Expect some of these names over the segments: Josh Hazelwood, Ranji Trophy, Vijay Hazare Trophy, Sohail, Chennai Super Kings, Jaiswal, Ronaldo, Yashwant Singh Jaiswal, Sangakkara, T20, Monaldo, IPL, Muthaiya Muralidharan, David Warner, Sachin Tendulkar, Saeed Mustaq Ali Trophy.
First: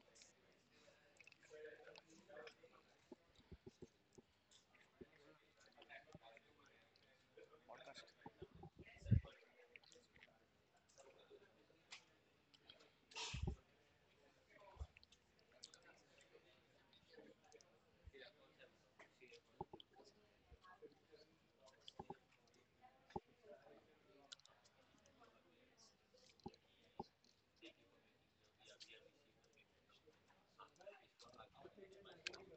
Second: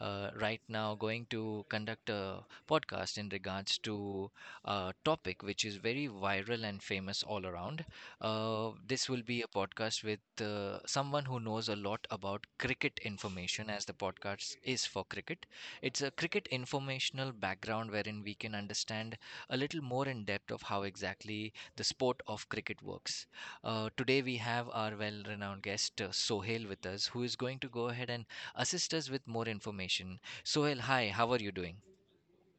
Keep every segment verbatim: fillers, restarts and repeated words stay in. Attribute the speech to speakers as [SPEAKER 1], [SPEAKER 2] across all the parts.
[SPEAKER 1] uh, right now going to conduct a podcast in regards to a topic which is very viral and famous all around. Uh, this will be a podcast with uh, someone who knows a lot about cricket information, as the podcast is for cricket. It's a cricket informational background wherein we can understand a little more in depth of how exactly the sport of cricket works. Uh, today we have our well-renowned guest uh, Sohail with us, who is going to go ahead and assist us with more information. Sohail, hi, how are you doing?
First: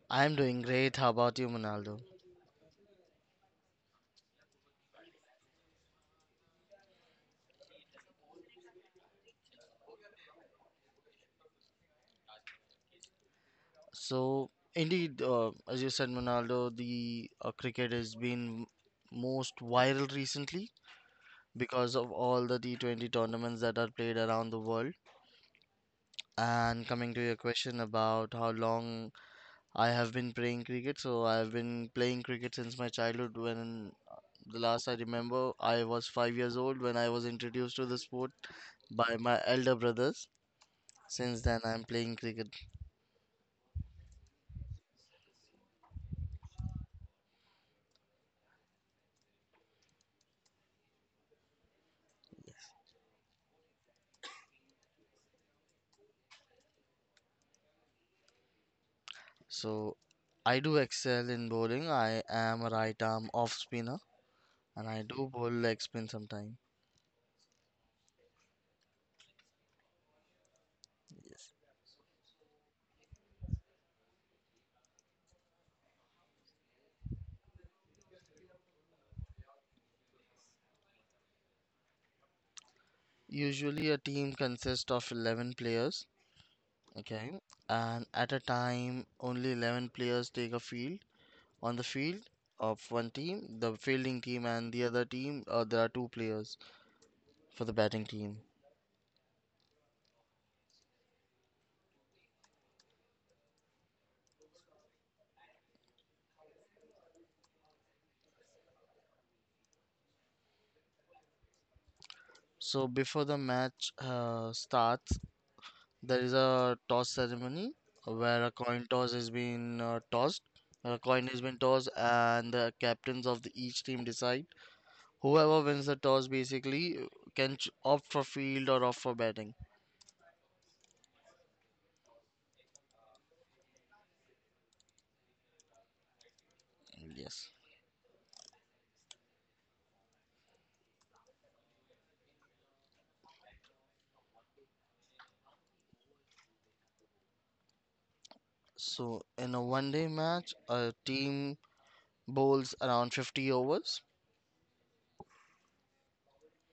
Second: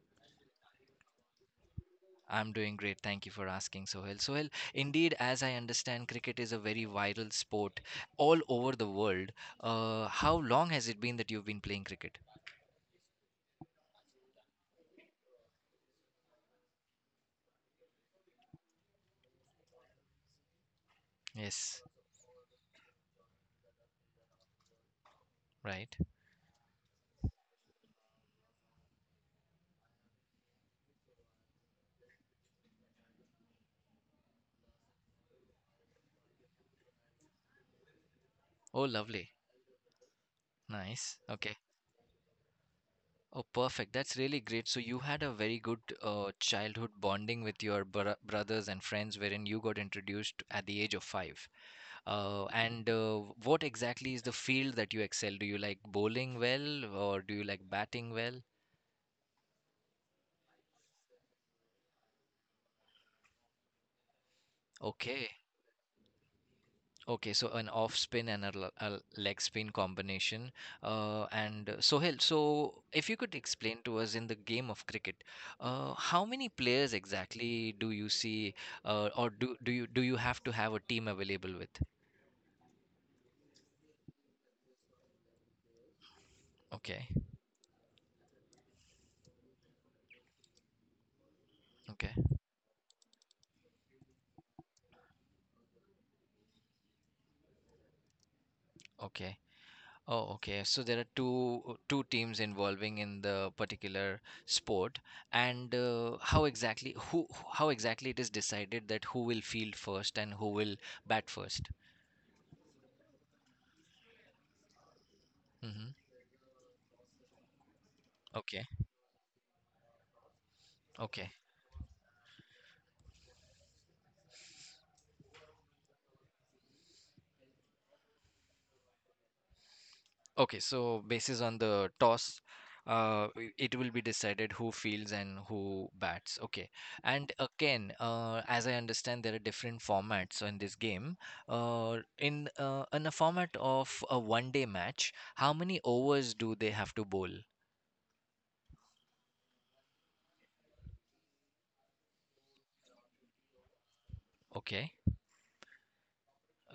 [SPEAKER 2] I'm doing great. How about you, Monaldo?
[SPEAKER 1] I'm doing great. Thank you for asking, Sohail. Sohail, indeed, as I understand, cricket is a very viral sport all over the world. Uh, how long has it been that you've been playing cricket?
[SPEAKER 2] So, indeed, uh, as you said, Monaldo, the uh, cricket has been most viral recently
[SPEAKER 1] Yes,
[SPEAKER 2] because of all the T twenty tournaments that are played around the world.
[SPEAKER 1] right.
[SPEAKER 2] And coming to your question about how long I have been playing cricket, so I have been playing cricket since my childhood when the last I remember I was five years old when I was introduced to the sport
[SPEAKER 1] Oh,
[SPEAKER 2] by
[SPEAKER 1] lovely.
[SPEAKER 2] my elder brothers.
[SPEAKER 1] Nice.
[SPEAKER 2] Since
[SPEAKER 1] Okay.
[SPEAKER 2] then, I'm playing cricket.
[SPEAKER 1] Oh, perfect. That's really great. So you had a very good uh, childhood bonding with your br brothers and friends, wherein you got introduced at the age of five. Uh, and uh, What exactly is the field that you excel? Do you like bowling well, or do you like batting well?
[SPEAKER 2] So I do excel in bowling. I am a right arm off spinner, and I do
[SPEAKER 1] Okay.
[SPEAKER 2] bowl leg spin sometimes.
[SPEAKER 1] Okay, so an off spin and a, l- a leg spin combination. Uh,
[SPEAKER 2] Yes.
[SPEAKER 1] and uh, Sohail, so if you could explain to us in the game of cricket, uh, how many players exactly do you see, uh, or do, do you do you have to have a team available with?
[SPEAKER 2] Usually a team consists of eleven players,
[SPEAKER 1] Okay,
[SPEAKER 2] okay? And at a time only eleven players take a field. On the
[SPEAKER 1] okay,
[SPEAKER 2] field of one team, the fielding team, and the other team, uh, there are two players for the batting team.
[SPEAKER 1] okay. Oh, okay. So there are two two teams involving in the particular sport, and uh, how exactly who how exactly it is decided that who will field first and who will bat first.
[SPEAKER 2] So before the match uh, starts,
[SPEAKER 1] Mm-hmm.
[SPEAKER 2] there is a toss ceremony where a
[SPEAKER 1] Okay.
[SPEAKER 2] coin toss is being uh, tossed. A coin
[SPEAKER 1] Okay.
[SPEAKER 2] has been tossed, and the captains of the, each team decide. Whoever wins the toss basically uh, can ch- opt for field or opt for batting.
[SPEAKER 1] Okay. So basis on the toss, uh, i- it will be decided who fields and who bats. Okay. And
[SPEAKER 2] Yes.
[SPEAKER 1] again, uh, as I understand, there are different formats in this game. Uh, in uh, in a format of a one-day match, how many overs do they have to bowl?
[SPEAKER 2] So in a one-day match, a team bowls around fifty overs.
[SPEAKER 1] Okay.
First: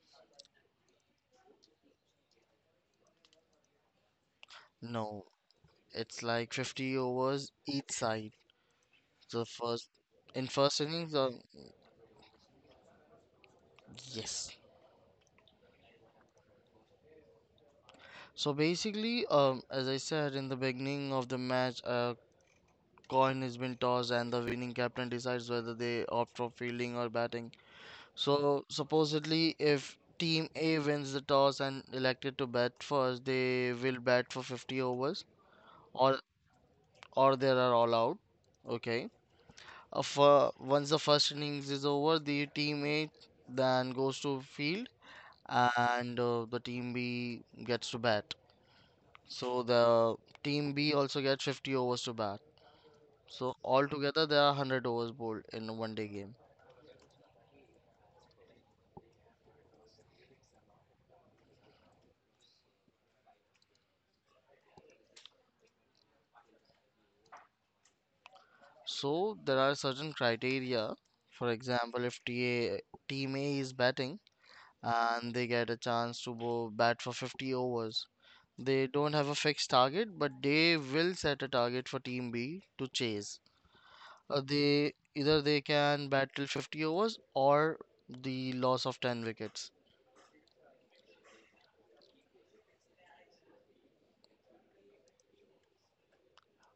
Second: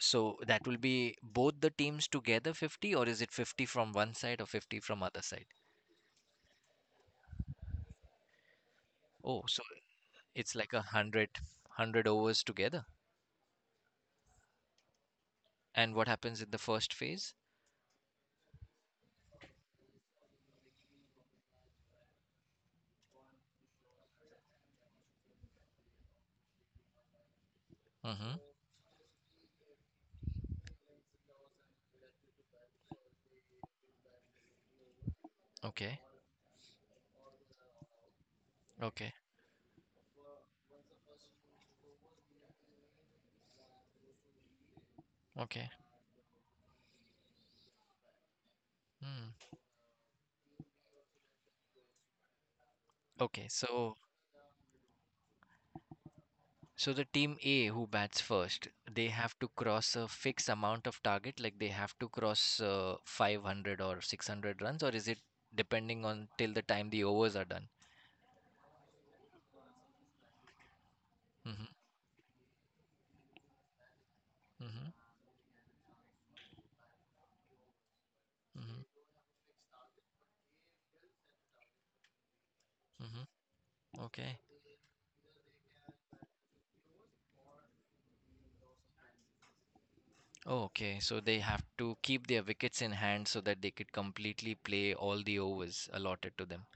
[SPEAKER 1] So that will be both the teams together fifty, or is it fifty from one side or fifty from other
[SPEAKER 2] No,
[SPEAKER 1] side?
[SPEAKER 2] it's like fifty overs each side.
[SPEAKER 1] Oh,
[SPEAKER 2] So
[SPEAKER 1] so
[SPEAKER 2] first, in
[SPEAKER 1] it's like
[SPEAKER 2] first
[SPEAKER 1] a
[SPEAKER 2] innings,
[SPEAKER 1] hundred
[SPEAKER 2] uh,
[SPEAKER 1] hundred overs together.
[SPEAKER 2] yes.
[SPEAKER 1] And what happens in the first phase?
[SPEAKER 2] So basically, um, as I said in the beginning of the match, uh, coin has been tossed, and the winning captain decides whether they opt for fielding or batting.
[SPEAKER 1] Mm-hmm.
[SPEAKER 2] So supposedly if team A wins the toss and elected to bat first, they will bat for fifty overs
[SPEAKER 1] Okay.
[SPEAKER 2] or or they are all out. Okay.
[SPEAKER 1] Okay.
[SPEAKER 2] Uh, for, once the first innings is over, the team A then goes to field,
[SPEAKER 1] Okay.
[SPEAKER 2] and uh, the team B gets to bat.
[SPEAKER 1] Hmm.
[SPEAKER 2] So the team B also gets fifty overs to bat.
[SPEAKER 1] Okay.
[SPEAKER 2] So
[SPEAKER 1] So,
[SPEAKER 2] altogether there are one hundred overs bowled in a one day game.
[SPEAKER 1] so the team A who bats first, they have to cross a fixed amount of target, like they have to cross uh, five hundred or six hundred runs, or is it depending on till the time the overs are done?
[SPEAKER 2] So there are certain criteria. For
[SPEAKER 1] Mm-hmm.
[SPEAKER 2] example, if T A, team A is batting,
[SPEAKER 1] Mm-hmm.
[SPEAKER 2] and they get a chance to bo- bat for fifty overs,
[SPEAKER 1] Mm-hmm.
[SPEAKER 2] they don't have a fixed target, but they will set a target for team B to chase.
[SPEAKER 1] Mm-hmm. Okay.
[SPEAKER 2] Uh, they either they can bat till fifty overs or the loss of ten wickets.
[SPEAKER 1] Oh, okay. So they have to keep their wickets in hand so that they could completely play all the overs allotted to them.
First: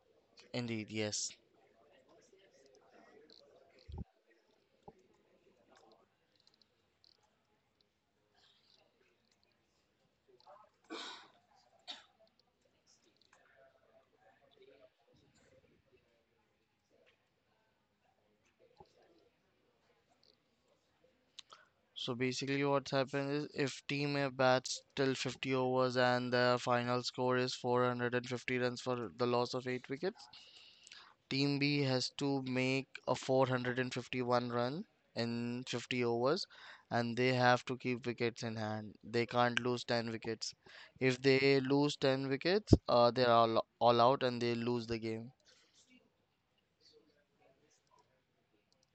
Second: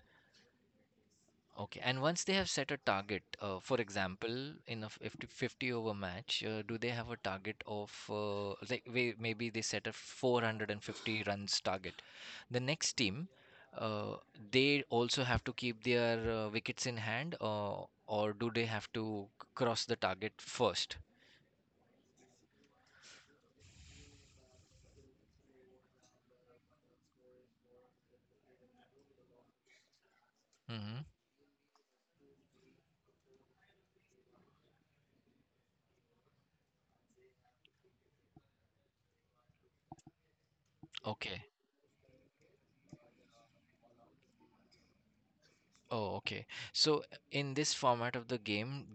[SPEAKER 2] Indeed, yes.
[SPEAKER 1] Okay, and once they have set a target, uh, for example, in a fifty, fifty over match, uh, do they have a target of uh, like may- maybe they set a four hundred fifty runs target? The next team, uh, they also have to keep their uh, wickets in hand, uh, or do they have to c- cross the target first.
[SPEAKER 2] So basically, what's happened is if team A bats till fifty overs and their final score is four hundred fifty runs for the loss of eight wickets,
[SPEAKER 1] Mm-hmm.
[SPEAKER 2] team B has to make a four hundred fifty-one run in fifty overs, and they have to keep wickets in hand. They can't lose ten wickets. If
[SPEAKER 1] Okay.
[SPEAKER 2] they lose ten wickets, uh, they're all, all out and they lose the game.
[SPEAKER 1] Oh, okay. So in this format of the game,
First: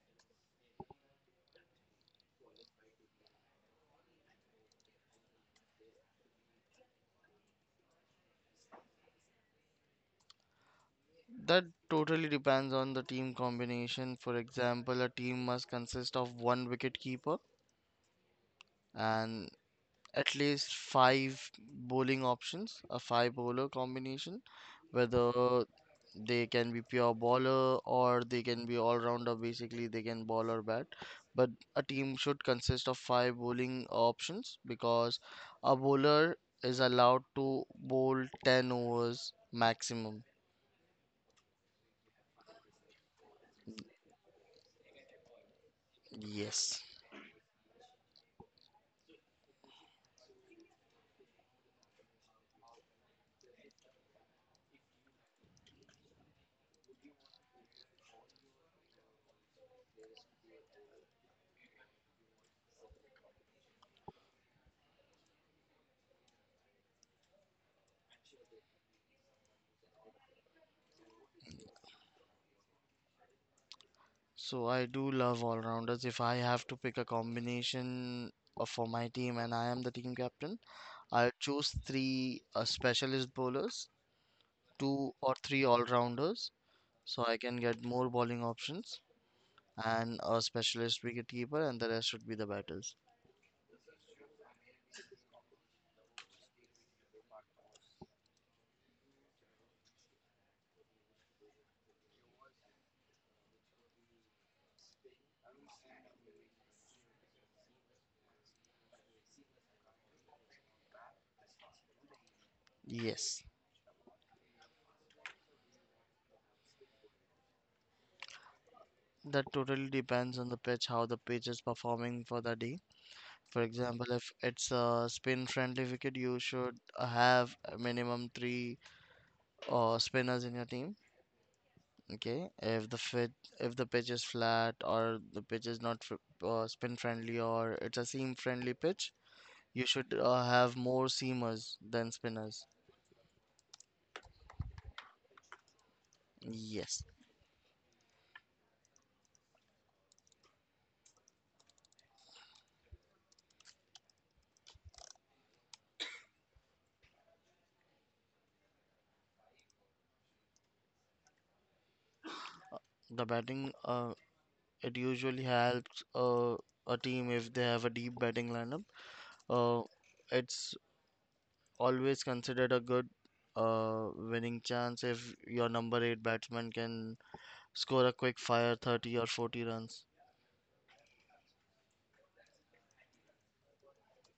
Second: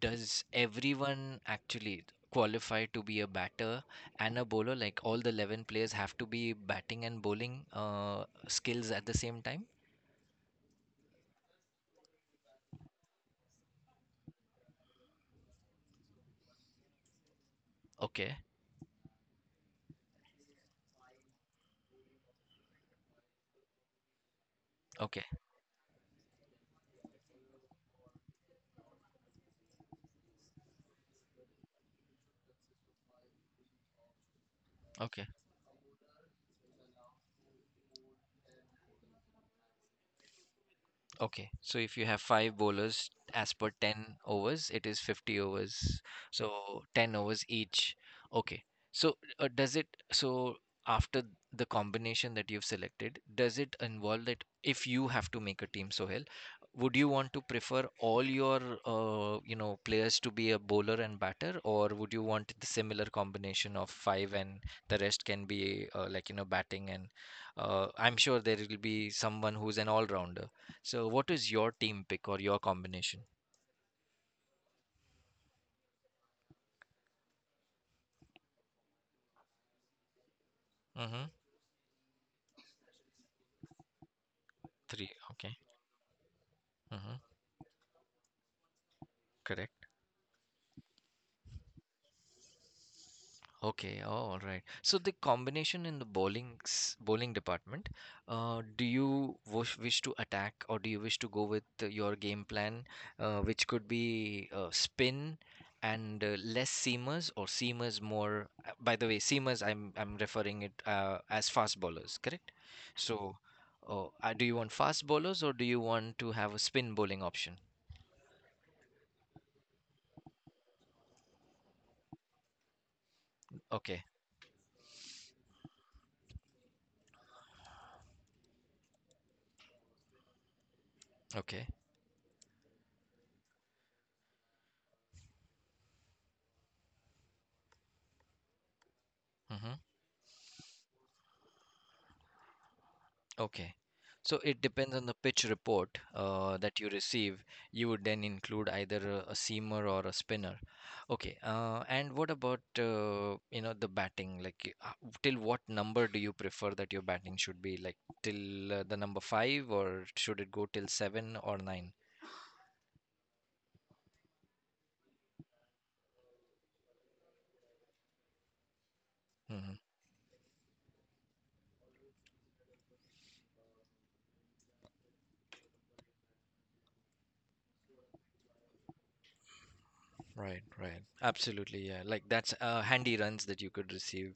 [SPEAKER 1] does everyone actually qualify to be a batter and a bowler? Like all the eleven players have to be batting and bowling uh, skills at the same time?
[SPEAKER 2] That totally depends on the team combination. For example, a team must consist of one wicket keeper
[SPEAKER 1] Okay,
[SPEAKER 2] and at least five bowling options, a five bowler combination,
[SPEAKER 1] okay,
[SPEAKER 2] whether they can be pure bowler or they can be all rounder. Basically, they can bowl or bat. But a team should consist of five bowling options because
[SPEAKER 1] okay.
[SPEAKER 2] a bowler is allowed to bowl ten overs maximum.
[SPEAKER 1] Okay, so if you have five bowlers as per ten overs, it is fifty overs.
[SPEAKER 2] Yes.
[SPEAKER 1] So ten overs each. Okay. So uh, does it, so after the combination that you've selected, does it involve that if you have to make a team, Sohail, would you want to prefer all your, uh, you know, players to be a bowler and batter, or would you want the similar combination of five and the rest can be uh, like, you know, batting and uh, I'm sure there will be someone who's an all-rounder. So, what is your team pick or your combination?
[SPEAKER 2] So I do love all rounders. If I have to pick a combination of- for my team and I am the team captain, I'll
[SPEAKER 1] Mm-hmm.
[SPEAKER 2] choose three uh, specialist bowlers,
[SPEAKER 1] Three.
[SPEAKER 2] two or
[SPEAKER 1] Okay.
[SPEAKER 2] three all rounders,
[SPEAKER 1] Mm-hmm.
[SPEAKER 2] so I can get more bowling options,
[SPEAKER 1] Correct.
[SPEAKER 2] and a specialist wicketkeeper, and the rest should be the batters.
[SPEAKER 1] Okay. Oh, all right. So the combination in the bowling s- bowling department, uh, do you wish wish to attack or do you wish to go with uh, your game plan, uh, which could be uh, spin and uh, less seamers or seamers more? uh, By the way, seamers I'm I'm referring it uh, as fast bowlers, correct? So,
[SPEAKER 2] Yes,
[SPEAKER 1] oh, uh, do you want fast bowlers or do you want to have a spin bowling option?
[SPEAKER 2] that totally depends on the pitch, how the pitch is performing for the day. For
[SPEAKER 1] Okay.
[SPEAKER 2] example, if it's a spin friendly wicket, you should have a minimum three uh, spinners in your team.
[SPEAKER 1] Okay.
[SPEAKER 2] Okay, if the fit, if the pitch is flat or the pitch is not fr- uh, spin friendly, or it's a seam friendly pitch,
[SPEAKER 1] Hmm.
[SPEAKER 2] you should uh, have more seamers than spinners.
[SPEAKER 1] Okay. So it depends on the pitch report uh, that you
[SPEAKER 2] Yes,
[SPEAKER 1] receive. You would then include either a, a seamer or a spinner. Okay. Uh, and what about uh, you know the batting? Like y- uh, till what number do you prefer that your batting should be? Like till uh, the number five, or should it go till seven or nine?
[SPEAKER 2] the batting uh, it usually helps uh, a team if they have a deep batting lineup.
[SPEAKER 1] Mhm.
[SPEAKER 2] Uh, it's always considered a good uh, winning chance if your number eight batsman can score a quick fire thirty or forty runs.
[SPEAKER 1] Right, right. Absolutely, yeah. Like that's uh, handy runs that you could receive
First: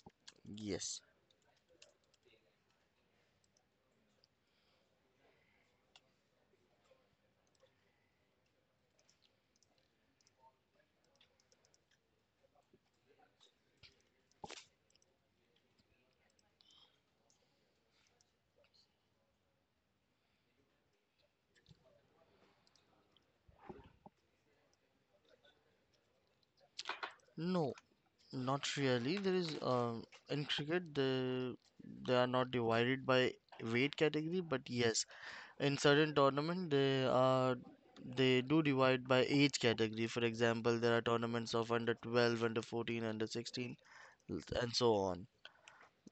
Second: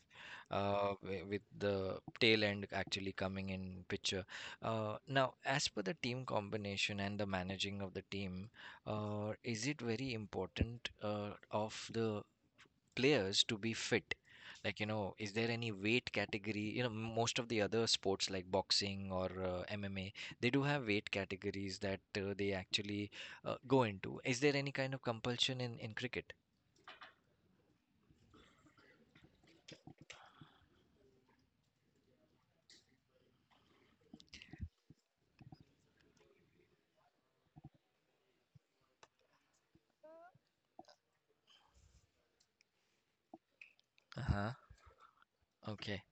[SPEAKER 1] uh,
[SPEAKER 2] Yes.
[SPEAKER 1] wi- with the tail end actually coming in picture. Uh, now, as per the team combination and the managing of the team, uh, is it very important uh, of the players to be fit? Like, you know, is there any weight category? You know, m- most of the other sports like boxing or uh, M M A, they do have weight categories that uh, they actually uh, go into. Is there any kind of compulsion in, in cricket?
[SPEAKER 2] No, not really. There is um in cricket the they are not divided by weight category, but yes, in certain tournament, they are they do divide by age category. For example, there are tournaments of under twelve, under fourteen, under sixteen,
[SPEAKER 1] Uh-huh.
[SPEAKER 2] and so on.
[SPEAKER 1] Okay.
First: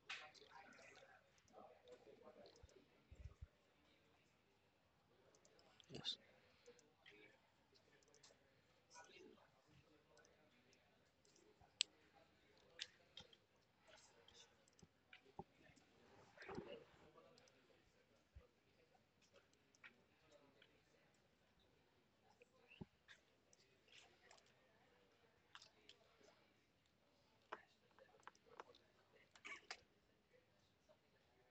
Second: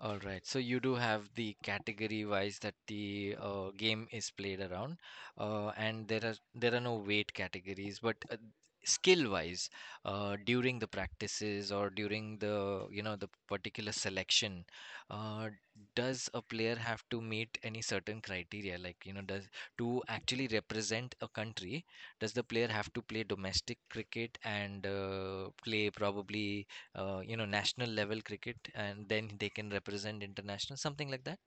[SPEAKER 1] All right. So you do have the category wise that the uh, game is played around, uh, and
[SPEAKER 2] Yes.
[SPEAKER 1] there are there are no weight categories, but uh, skill wise, uh, during the practices or during the you know the particular selection, uh, does a player have to meet any certain criteria? Like you know, does to actually represent a country, does the player have to play domestic cricket and uh, play probably? Uh, you know, national level cricket, and then they can represent international, something like that.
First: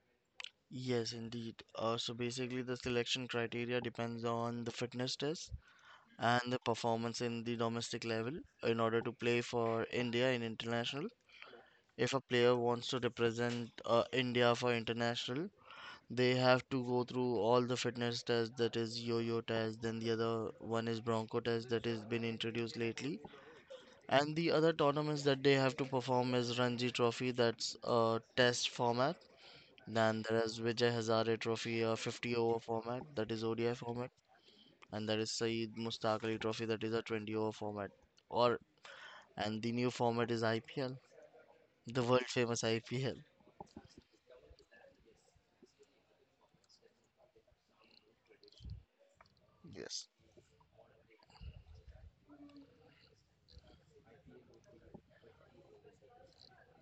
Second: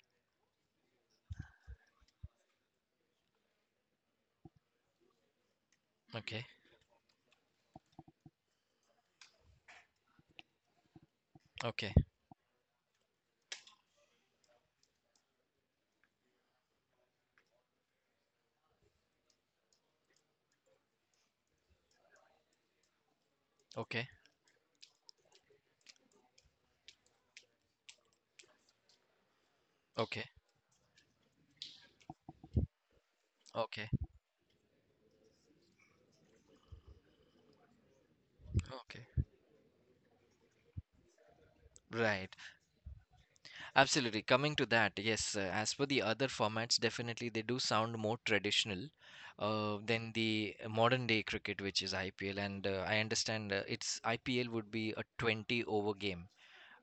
[SPEAKER 2] Yes, indeed. Uh, so basically, the selection criteria depends on the fitness test
[SPEAKER 1] Okay,
[SPEAKER 2] and the performance in the domestic level in order to play for India in international.
[SPEAKER 1] okay,
[SPEAKER 2] If a player wants to represent uh, India for international, they have to go through all the fitness tests, that is yo-yo test, then the other one is bronco test that has been introduced lately.
[SPEAKER 1] okay,
[SPEAKER 2] And the other tournaments that they have to perform is Ranji Trophy, that's a test format. Then
[SPEAKER 1] okay,
[SPEAKER 2] there is Vijay Hazare Trophy, a fifty over format, that is O D I
[SPEAKER 1] okay,
[SPEAKER 2] format. And there is Saeed Mustaq Ali Trophy, that is a twenty over format. Or
[SPEAKER 1] okay.
[SPEAKER 2] And the new format is I P L, the world
[SPEAKER 1] Right,
[SPEAKER 2] famous I P L.
[SPEAKER 1] absolutely. Coming to that, yes, uh, as for the other formats, definitely they do sound more traditional uh,
[SPEAKER 2] Yes.
[SPEAKER 1] than the modern day cricket, which is I P L. And uh, I understand uh, it's I P L would be a twenty over game,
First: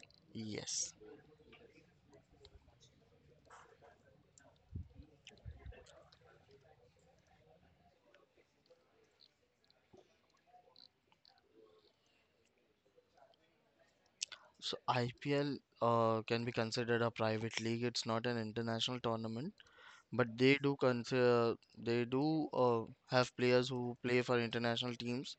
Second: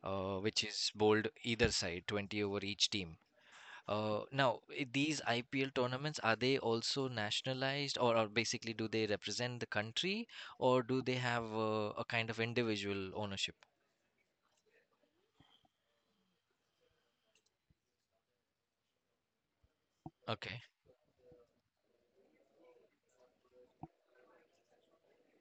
[SPEAKER 1] uh, which is
[SPEAKER 2] Yes.
[SPEAKER 1] bowled either side, twenty over each team. Uh, now, i- these I P L tournaments, are they also nationalized or, or basically do they represent the country or do they have uh, a kind of individual ownership?
[SPEAKER 2] So I P L uh, can be considered a private league. It's not an international tournament, but they
[SPEAKER 1] Okay,
[SPEAKER 2] do consider they do uh, have players who play for international teams,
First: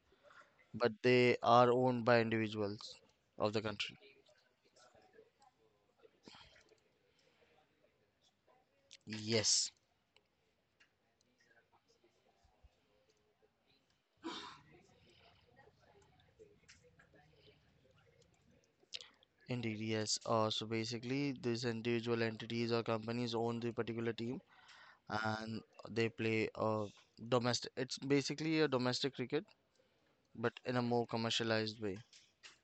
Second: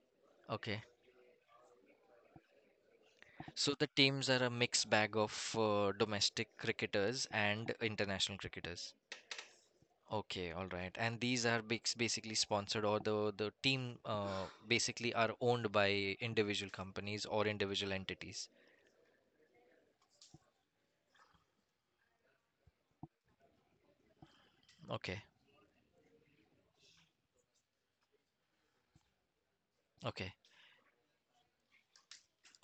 [SPEAKER 1] okay.
[SPEAKER 2] but they are owned by individuals of the
[SPEAKER 1] So the
[SPEAKER 2] country.
[SPEAKER 1] teams are a mixed bag of uh, domestic cricketers and international cricketers.
[SPEAKER 2] Yes,
[SPEAKER 1] Okay, all right. And these are bas- basically sponsored or the, the team uh, basically are owned by individual companies or individual entities.
[SPEAKER 2] indeed, yes. Uh, so basically, these individual entities or companies own the particular team,
[SPEAKER 1] Okay,
[SPEAKER 2] and they play uh, domestic. It's basically a domestic cricket,
[SPEAKER 1] okay.
[SPEAKER 2] but in a more commercialized way.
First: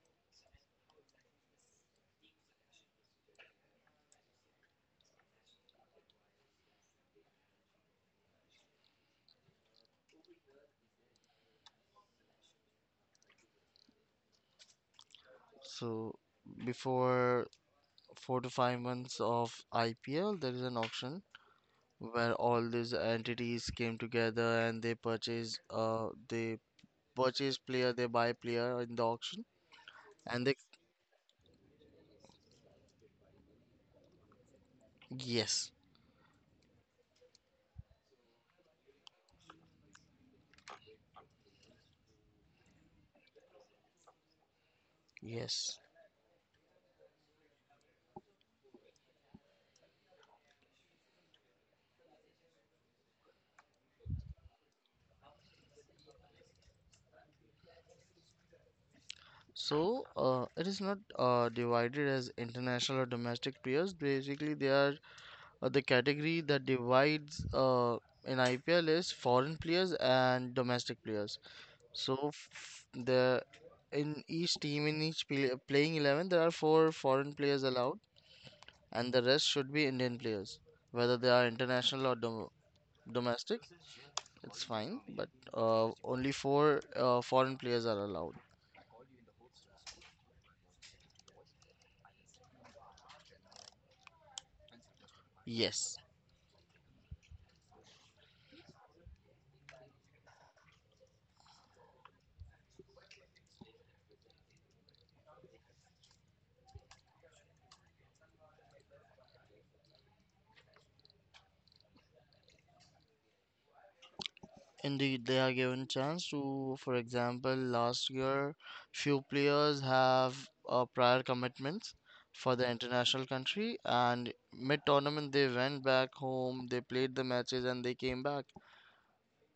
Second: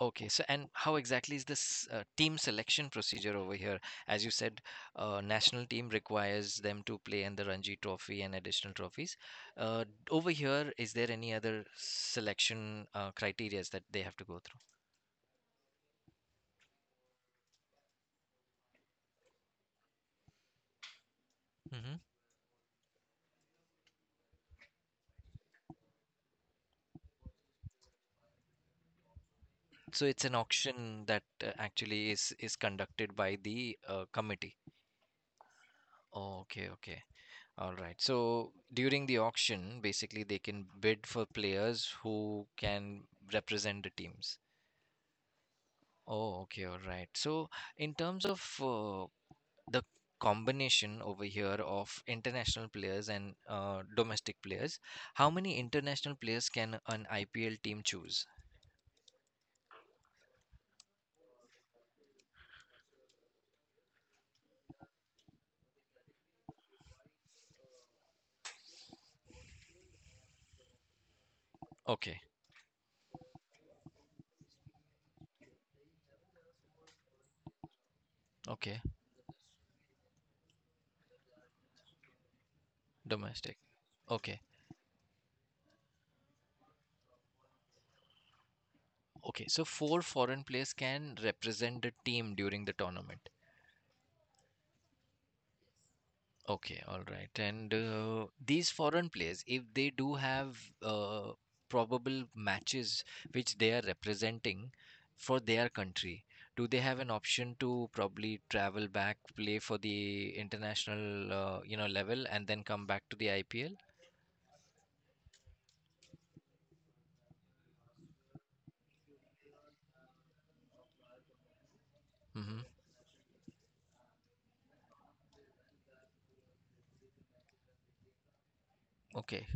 [SPEAKER 1] Okay, so and how exactly is this uh, team selection procedure over here? As you said, uh, national team requires them to play in the Ranji Trophy and additional trophies. Uh, Over here, is there any other selection uh, criterias that they have to go through?
[SPEAKER 2] So before four to five months of I P L, there is an auction
[SPEAKER 1] Hmm.
[SPEAKER 2] where all these entities came together and they purchase uh they purchase player, they buy player in the auction
[SPEAKER 1] So it's an
[SPEAKER 2] and they
[SPEAKER 1] auction that uh, actually is is conducted by the uh, committee.
[SPEAKER 2] yes,
[SPEAKER 1] Okay, okay. All right. So during the auction, basically they can bid for players who can represent the teams.
[SPEAKER 2] yes.
[SPEAKER 1] Oh, okay, all right. So, in terms of uh, the combination over here of international players and uh, domestic players, how many international players can an I P L team choose?
[SPEAKER 2] So uh, it is not uh, divided as international or domestic players. Basically, they are uh, the category that divides uh, in I P L is foreign players and domestic players.
[SPEAKER 1] Okay,
[SPEAKER 2] So f- the in each team in each play, playing eleven, there are four foreign players allowed
[SPEAKER 1] okay,
[SPEAKER 2] and the rest should be Indian players, whether they are international or dom-
[SPEAKER 1] domestic.
[SPEAKER 2] domestic,
[SPEAKER 1] Okay,
[SPEAKER 2] it's fine, but uh, only four uh, foreign players are allowed.
[SPEAKER 1] okay. So, four foreign players can represent the team during the tournament.
[SPEAKER 2] Yes,
[SPEAKER 1] Okay, all right. And uh, these foreign players, if they do have uh, probable matches which they are representing for their country, do they have an option to probably travel back, play for the international, uh, you know, level, and then come back to the I P L?
[SPEAKER 2] indeed, they are given chance to. For example, last year few players have uh, prior commitments for
[SPEAKER 1] Mm-hmm.
[SPEAKER 2] the international country, and mid tournament they went back home, they played the matches, and they came back
[SPEAKER 1] Okay.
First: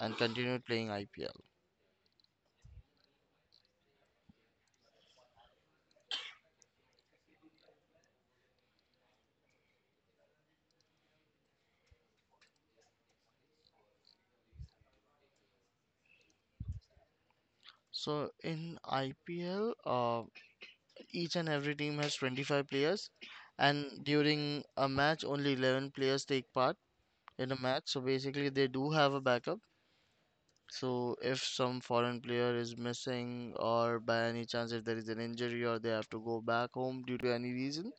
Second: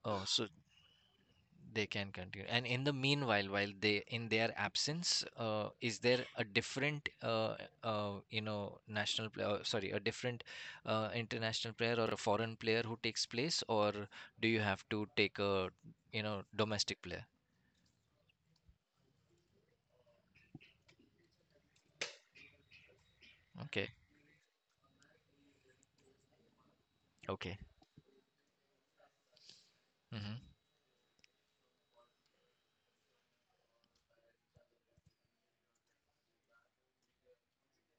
[SPEAKER 2] and
[SPEAKER 1] Oh, so
[SPEAKER 2] continue playing I P L.
[SPEAKER 1] they can continue. And in the meanwhile, while they in their absence, uh, is there a different, uh, uh, you know, national player? uh, Sorry, a different uh, international player or a foreign player who takes place, or do you have to take a, you know, domestic player?
[SPEAKER 2] So in I P L, uh, each and every team has twenty-five players,
[SPEAKER 1] Okay,
[SPEAKER 2] and during a match, only eleven players take part in
[SPEAKER 1] okay.
[SPEAKER 2] a match. So basically, they do have a backup.
[SPEAKER 1] Mm-hmm.
[SPEAKER 2] So if some foreign player is missing, or by any chance, if there is an injury, or they have to go back home due to any reason,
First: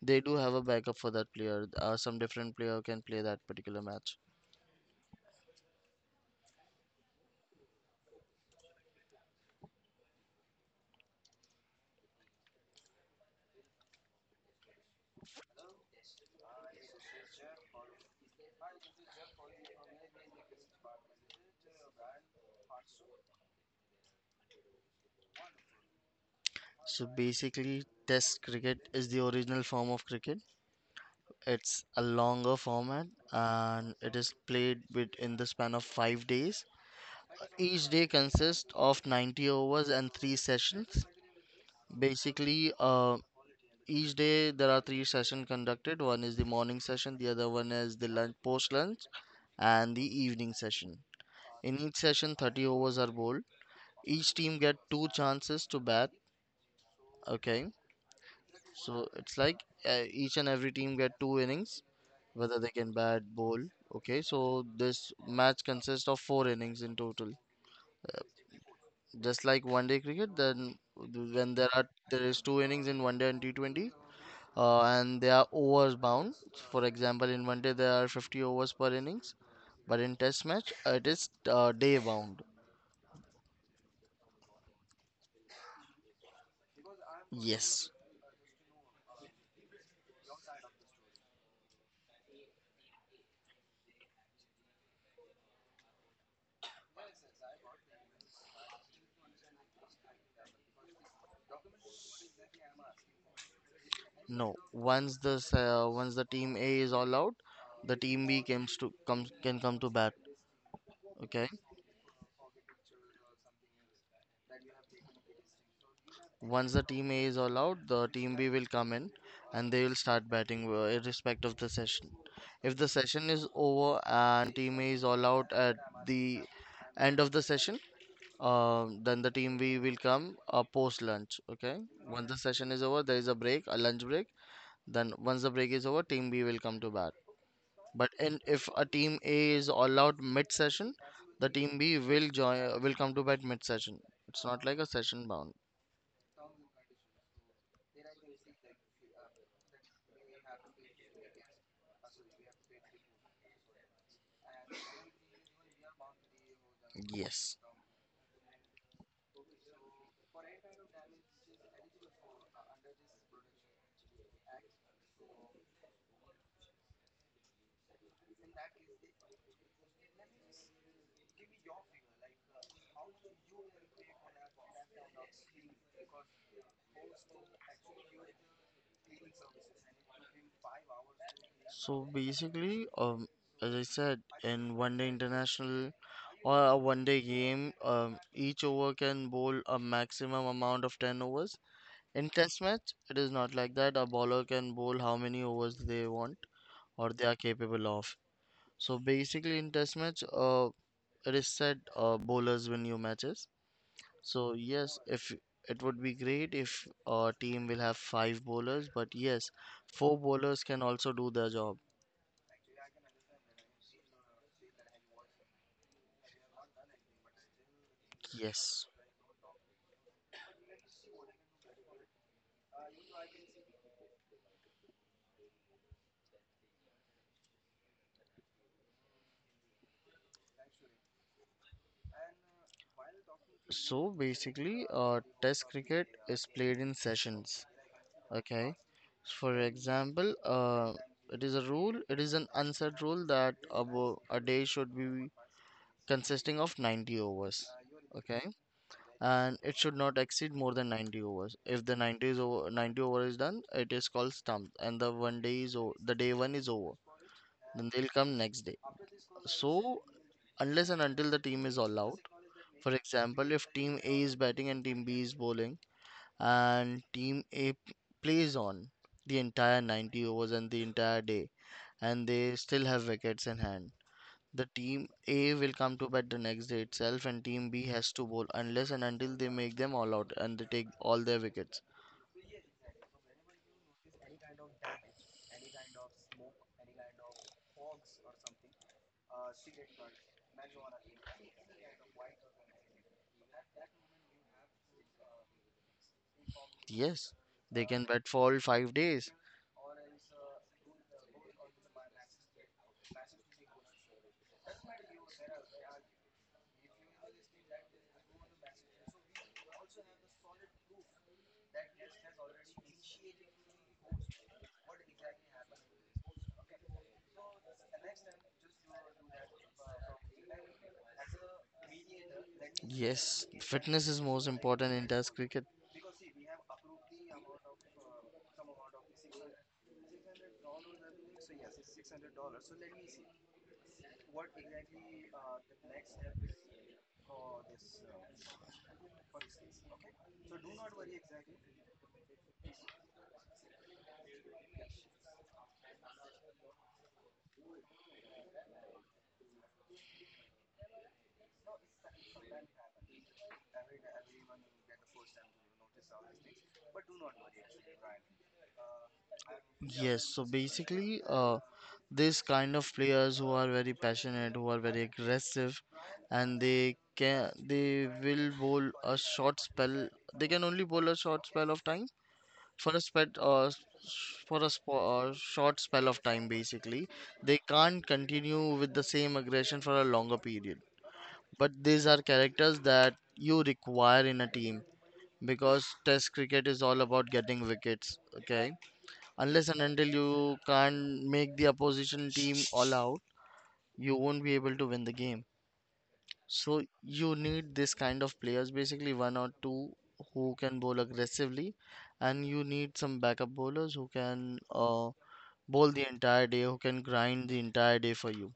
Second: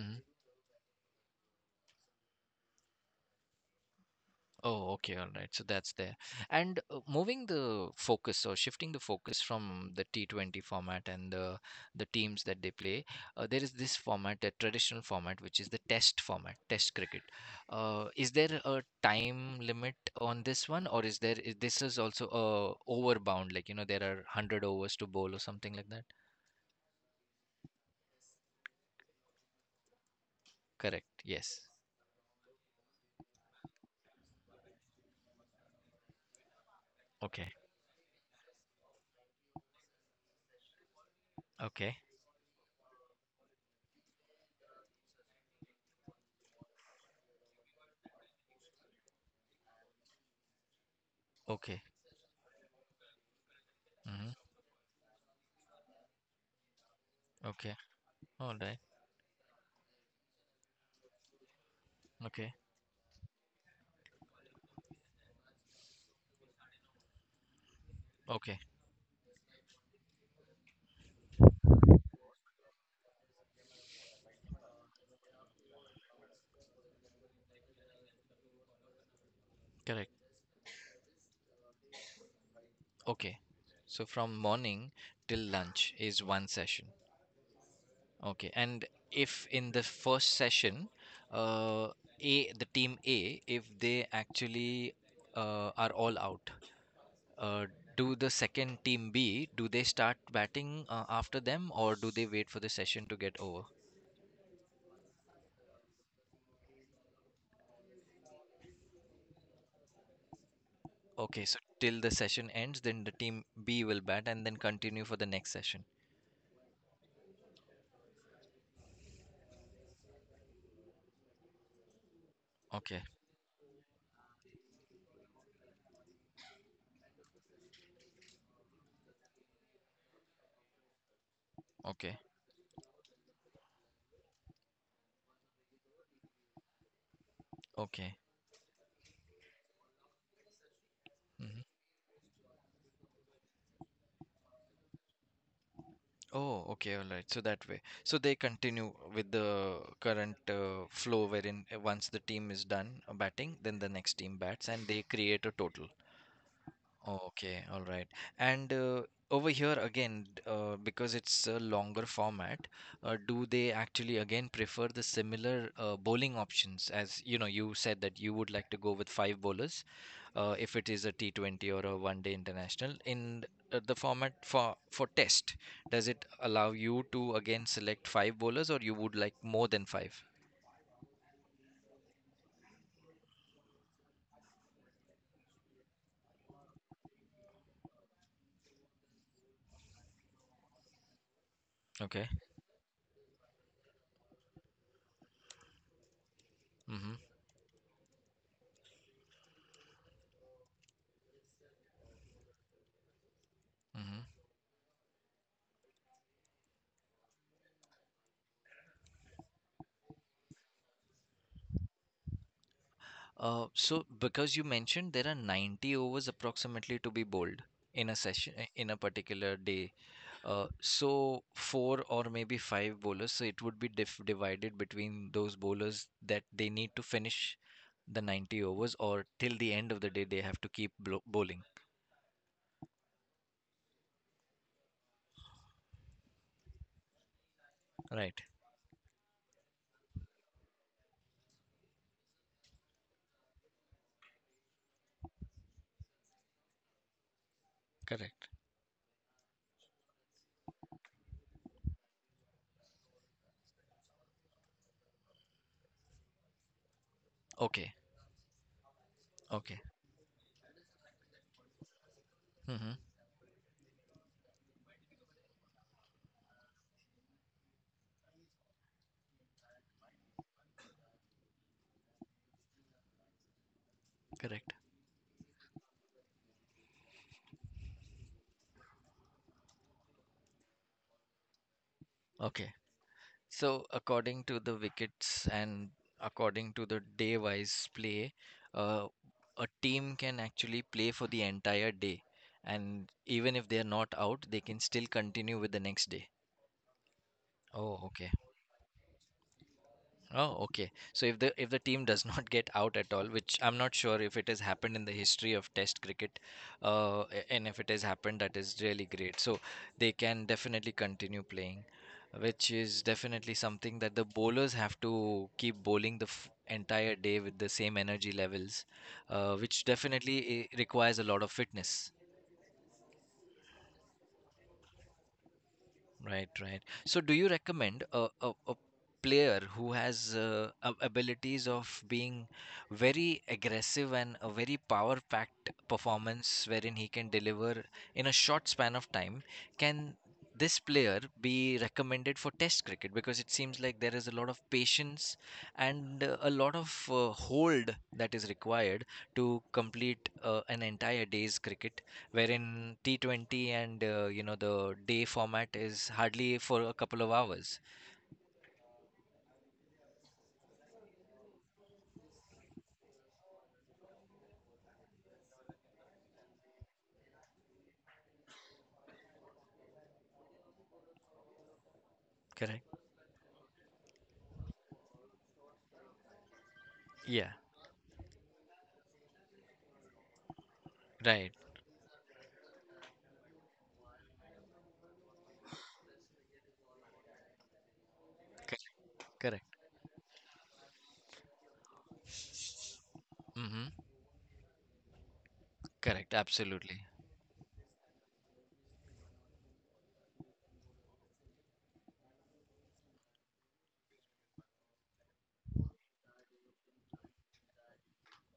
[SPEAKER 2] they do have a backup for that player. Uh, some different player can play that particular match.
[SPEAKER 1] Oh, okay, all right. So that's there. And uh, moving the focus or shifting the focus from the T twenty format and the the teams that they play, uh, there is this format, the traditional format, which is the test format, test cricket. Uh, is there a time limit on this one, or is there is, this is also a over bound, like you know there are one hundred overs to bowl or something like that?
[SPEAKER 2] So basically, test cricket is the original form of cricket.
[SPEAKER 1] Correct. Yes.
[SPEAKER 2] It's a longer format and it is played within the span of five days.
[SPEAKER 1] Okay.
[SPEAKER 2] Each day consists of ninety overs and three sessions.
[SPEAKER 1] Okay.
[SPEAKER 2] Basically, uh, each day there are three sessions conducted. One is the morning session, the other one is the lunch, post lunch, and the evening session. In
[SPEAKER 1] Okay.
[SPEAKER 2] each session, thirty overs are bowled.
[SPEAKER 1] Mm-hmm.
[SPEAKER 2] Each team get two chances to bat. Okay,
[SPEAKER 1] Okay. All right.
[SPEAKER 2] so it's like uh, each and every team get two innings,
[SPEAKER 1] Okay.
[SPEAKER 2] whether they can bat, bowl. Okay, so this match consists of four innings in total.
[SPEAKER 1] Okay.
[SPEAKER 2] Just like one day cricket, then when there are there is two innings in one day and T twenty, uh, and they are overs bound. For example, in one day there are fifty overs per innings, but
[SPEAKER 1] Correct.
[SPEAKER 2] in test match uh, it is uh, day bound.
[SPEAKER 1] Okay. So from morning till lunch is one session.
[SPEAKER 2] Yes,
[SPEAKER 1] Okay. And if in the first session, uh, A, the team A, if they actually uh, are all out, uh, do the second team B, do they start batting uh, after them or do they wait for the session to get over?
[SPEAKER 2] no. Once the uh, once the team A is all out, the team B comes to comes can come to bat.
[SPEAKER 1] Okay.
[SPEAKER 2] Okay.
[SPEAKER 1] So till the session ends, then the team B will bat and then continue for the next session.
[SPEAKER 2] Once the team A is all out, the team B will come in and they will start batting, uh, irrespective of the session. If the
[SPEAKER 1] Okay.
[SPEAKER 2] session is over and team A is all out at the end of the session, um, then the team B will come uh, post lunch. Okay,
[SPEAKER 1] Okay.
[SPEAKER 2] once the session is over, there is a break, a lunch break. Then once the break is over, team B will come to bat. But
[SPEAKER 1] Okay.
[SPEAKER 2] in, if a team A is all out mid session, the
[SPEAKER 1] Mhm.
[SPEAKER 2] team B will join uh, will come to bat mid session. It's not like a session bound.
[SPEAKER 1] Oh, okay, all right. So that way, so they continue with the current uh, flow wherein uh, once the team is done uh, batting, then the next team bats and they create a total.
[SPEAKER 2] Yes.
[SPEAKER 1] Okay, all right. And uh, over here again, d- uh, because it's a longer format, uh, do they actually again prefer the similar uh, bowling options? As you know, you said that you would like to go with five bowlers, uh, if it is a T twenty or a one day international in uh, the format for for test, does it allow you to again select five bowlers, or you would like more than five?
[SPEAKER 2] So basically, um, as I said, in one day international or a one day game, um, each over can bowl a maximum amount of ten overs.
[SPEAKER 1] Okay.
[SPEAKER 2] In test match, it is not like that. A bowler can bowl how many overs they want
[SPEAKER 1] Mm-hmm.
[SPEAKER 2] or they are capable of. So basically, in test match, uh, it is said uh, bowlers win new matches.
[SPEAKER 1] Mm-hmm.
[SPEAKER 2] So yes, if it would be great if a team will have five bowlers, but yes, four bowlers can also do their job.
[SPEAKER 1] Uh, so because you mentioned there are ninety overs approximately to be bowled in a session, uh,
[SPEAKER 2] Yes.
[SPEAKER 1] in a particular day, uh, so four or maybe five bowlers, so it would be dif- divided between those bowlers that they need to finish the ninety overs, or till the end of the day they have to keep blo- bowling.
[SPEAKER 2] So basically, uh, test cricket is played in sessions.
[SPEAKER 1] Right,
[SPEAKER 2] Okay. For example, uh, it is a rule, it is an unsaid rule that a, wo- a day should be consisting of ninety overs. Okay.
[SPEAKER 1] correct.
[SPEAKER 2] And it should not exceed more than ninety overs. If the ninety is over, ninety over is done, it is called stump and the one day is o the day one is over. Then
[SPEAKER 1] Okay,
[SPEAKER 2] they'll come next day.
[SPEAKER 1] okay.
[SPEAKER 2] So unless and until the team is all out,
[SPEAKER 1] Mm-hmm.
[SPEAKER 2] for example, if team A is batting and team B is bowling, and Team A p- plays on the entire ninety overs and the entire day, and they still have wickets in hand. The
[SPEAKER 1] Correct.
[SPEAKER 2] team A will come to bat the next day itself, and team B has to bowl unless and until they make them all out and they take all their wickets.
[SPEAKER 1] Okay. So according to the wickets and according to the day-wise play, uh, a team can actually play for the entire day, and even if they are not out, they can still continue with the next day.
[SPEAKER 2] Yes, they
[SPEAKER 1] Oh,
[SPEAKER 2] can
[SPEAKER 1] okay.
[SPEAKER 2] bat for all five days.
[SPEAKER 1] Oh, okay. So if the if the team does not get out at all, which I'm not sure if it has happened in the history of Test cricket, uh, a- and if it has happened, that is really great. So they can definitely continue playing, which is definitely something that the bowlers have to keep bowling the f entire day with the same energy levels, uh, which definitely eh, requires a lot of fitness.
[SPEAKER 2] Yes, fitness is most important in Test cricket.
[SPEAKER 1] Right, right. So, do you recommend a, a, a player who has uh, ab- abilities of being very aggressive and a very power-packed performance wherein he can deliver in a short span of time? Can this player be recommended for test cricket? Because it seems like there is a lot of patience and uh, a lot of uh, hold that is required to complete uh, an entire day's cricket wherein T twenty and uh, you know the day format is hardly for a couple of hours.
[SPEAKER 2] Yes, so basically, uh, this kind of players who are very passionate, who are very aggressive, and they can they will bowl a short spell. They can only bowl a short spell of time
[SPEAKER 1] Correct.
[SPEAKER 2] for a spell uh, s- for a spo- uh, short spell of time. Basically,
[SPEAKER 1] Yeah.
[SPEAKER 2] they can't continue with the same aggression for a longer period.
[SPEAKER 1] Right.
[SPEAKER 2] But these are characters that you require in a team because Test cricket is all about getting wickets. Okay.
[SPEAKER 1] Correct. Correct.
[SPEAKER 2] Unless and until you can't make the opposition team all out,
[SPEAKER 1] Mm-hmm.
[SPEAKER 2] you won't be able to win the game.
[SPEAKER 1] Correct.
[SPEAKER 2] So
[SPEAKER 1] Absolutely.
[SPEAKER 2] you need this kind of players, basically one or two who can bowl aggressively, and you need some backup bowlers who can uh, bowl the entire day, who can grind the entire day for you.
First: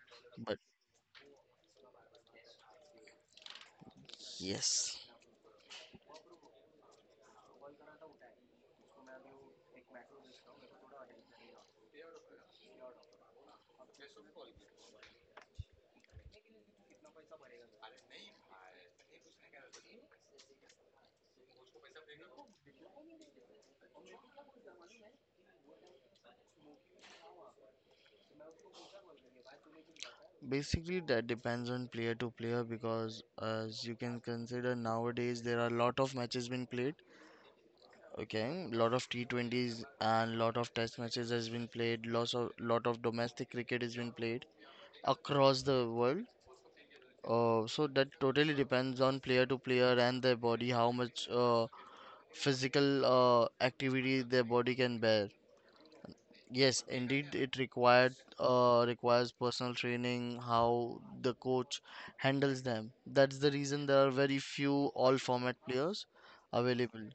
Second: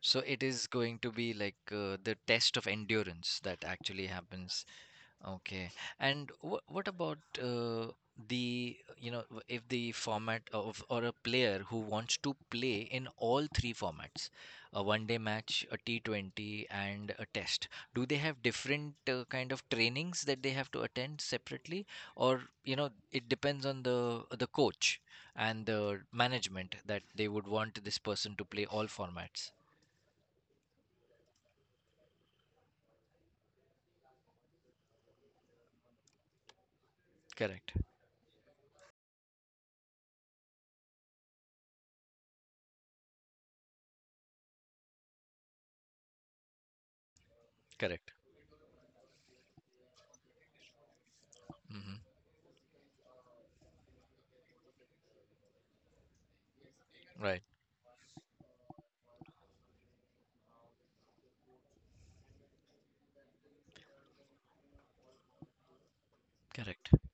[SPEAKER 1] So it
[SPEAKER 2] But
[SPEAKER 1] is going to be like uh, the test of endurance that actually happens.
[SPEAKER 2] yes,
[SPEAKER 1] Okay. And wh- what about uh, the, you know, w- if the format of, or a player who wants to play in all three formats, a one day match, a T twenty, and a test, do they have different uh, kind of trainings that they have to attend separately, or, you know, it depends on the the coach and the management that they would want this person to play all formats.
[SPEAKER 2] basically that depends on player to player because as you can consider, nowadays there are a lot of matches being played.
[SPEAKER 1] Correct.
[SPEAKER 2] Okay, lot of T twenties and lot of test matches has been played. Lots of lot of domestic cricket has been played across the world. Uh, so that
[SPEAKER 1] Correct.
[SPEAKER 2] totally depends on player to player and their body, how much uh,
[SPEAKER 1] Hmm.
[SPEAKER 2] physical uh, activity their body can bear. Yes, indeed,
[SPEAKER 1] Right.
[SPEAKER 2] it required uh, requires personal training, how the coach handles them. That's the reason there are very few all format players
[SPEAKER 1] Correct.
[SPEAKER 2] available.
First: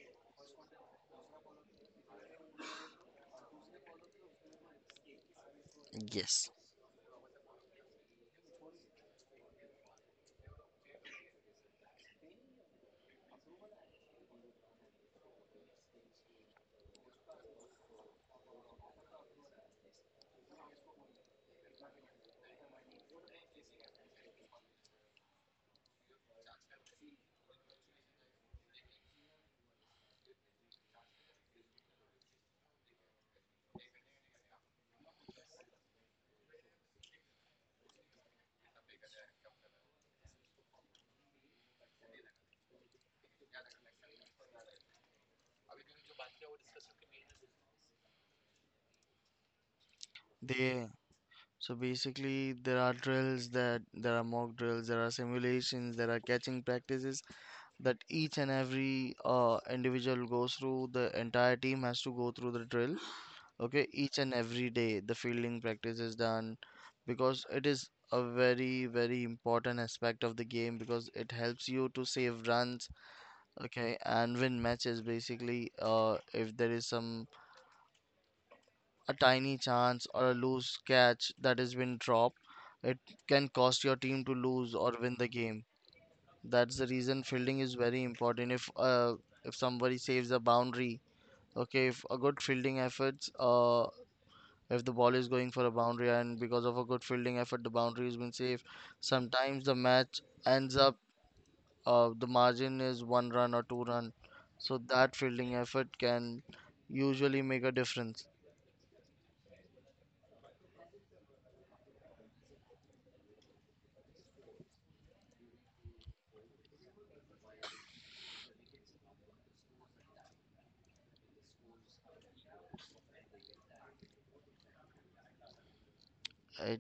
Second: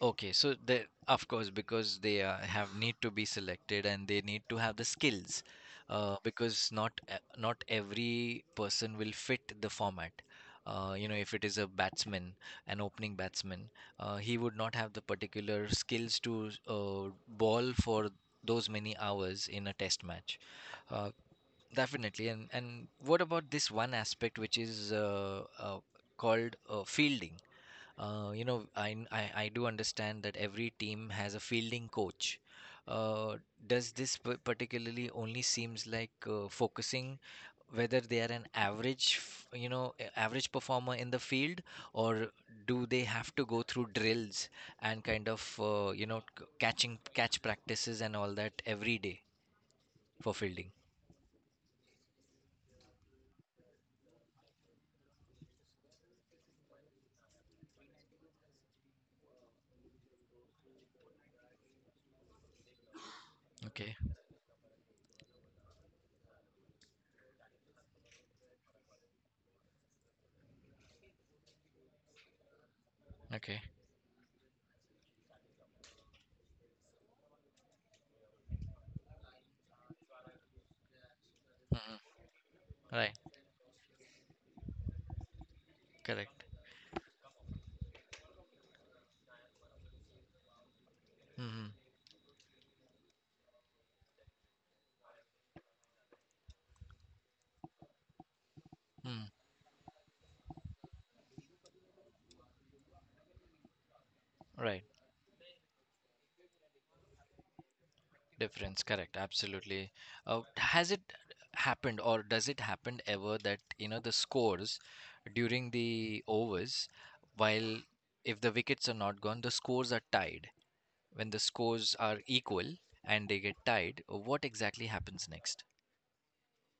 [SPEAKER 1] Okay, so they, of course, because they uh, have need to be selected and they need to have the skills, uh,
[SPEAKER 2] Yes,
[SPEAKER 1] because not e- not every person will fit the format. Uh, you know, if it is a batsman, an opening batsman, uh, he would not have the particular skills to uh, ball for those many hours in a test match. Uh, Definitely. And and what about this one aspect which is uh, uh, called uh, fielding? Uh, you know, I I I do understand that every team has a fielding coach. Uh, does this p- particularly only seems like uh, focusing whether they are an average, f- you know, a- average performer in the field, or do they have to go through drills and kind of, uh, you know, c- catching catch practices and all that every day for fielding?
[SPEAKER 2] they. So basically, there are drills that there are mock drills, there are simulations, there are catching practices that each and every uh, individual goes through. The entire team has to go through the drill. Okay,
[SPEAKER 1] Okay,
[SPEAKER 2] each and every day the fielding practice is done because it is a very, very important aspect of the game because it helps you to save runs.
[SPEAKER 1] okay,
[SPEAKER 2] Okay, and win matches basically. Uh, if there is some a tiny chance or a loose catch that has been
[SPEAKER 1] hmm,
[SPEAKER 2] dropped, it
[SPEAKER 1] right,
[SPEAKER 2] can cost your team to lose or win the game.
[SPEAKER 1] correct.
[SPEAKER 2] That's the reason fielding is very important. If uh, if somebody saves a boundary,
[SPEAKER 1] Mm-hmm.
[SPEAKER 2] okay, if a good fielding efforts, uh, if the ball is going for a boundary and because of a good fielding effort, the boundary has been saved.
[SPEAKER 1] Mm,
[SPEAKER 2] Sometimes the match ends up, uh, the margin is one run or two run, so
[SPEAKER 1] right.
[SPEAKER 2] that fielding effort can usually make a difference.
[SPEAKER 1] Difference, correct, absolutely. Uh, has it happened or does it happen ever that you know the scores during the overs, while if the wickets are not gone, the scores are tied? When the scores are equal and they get tied, what exactly happens next?
[SPEAKER 2] I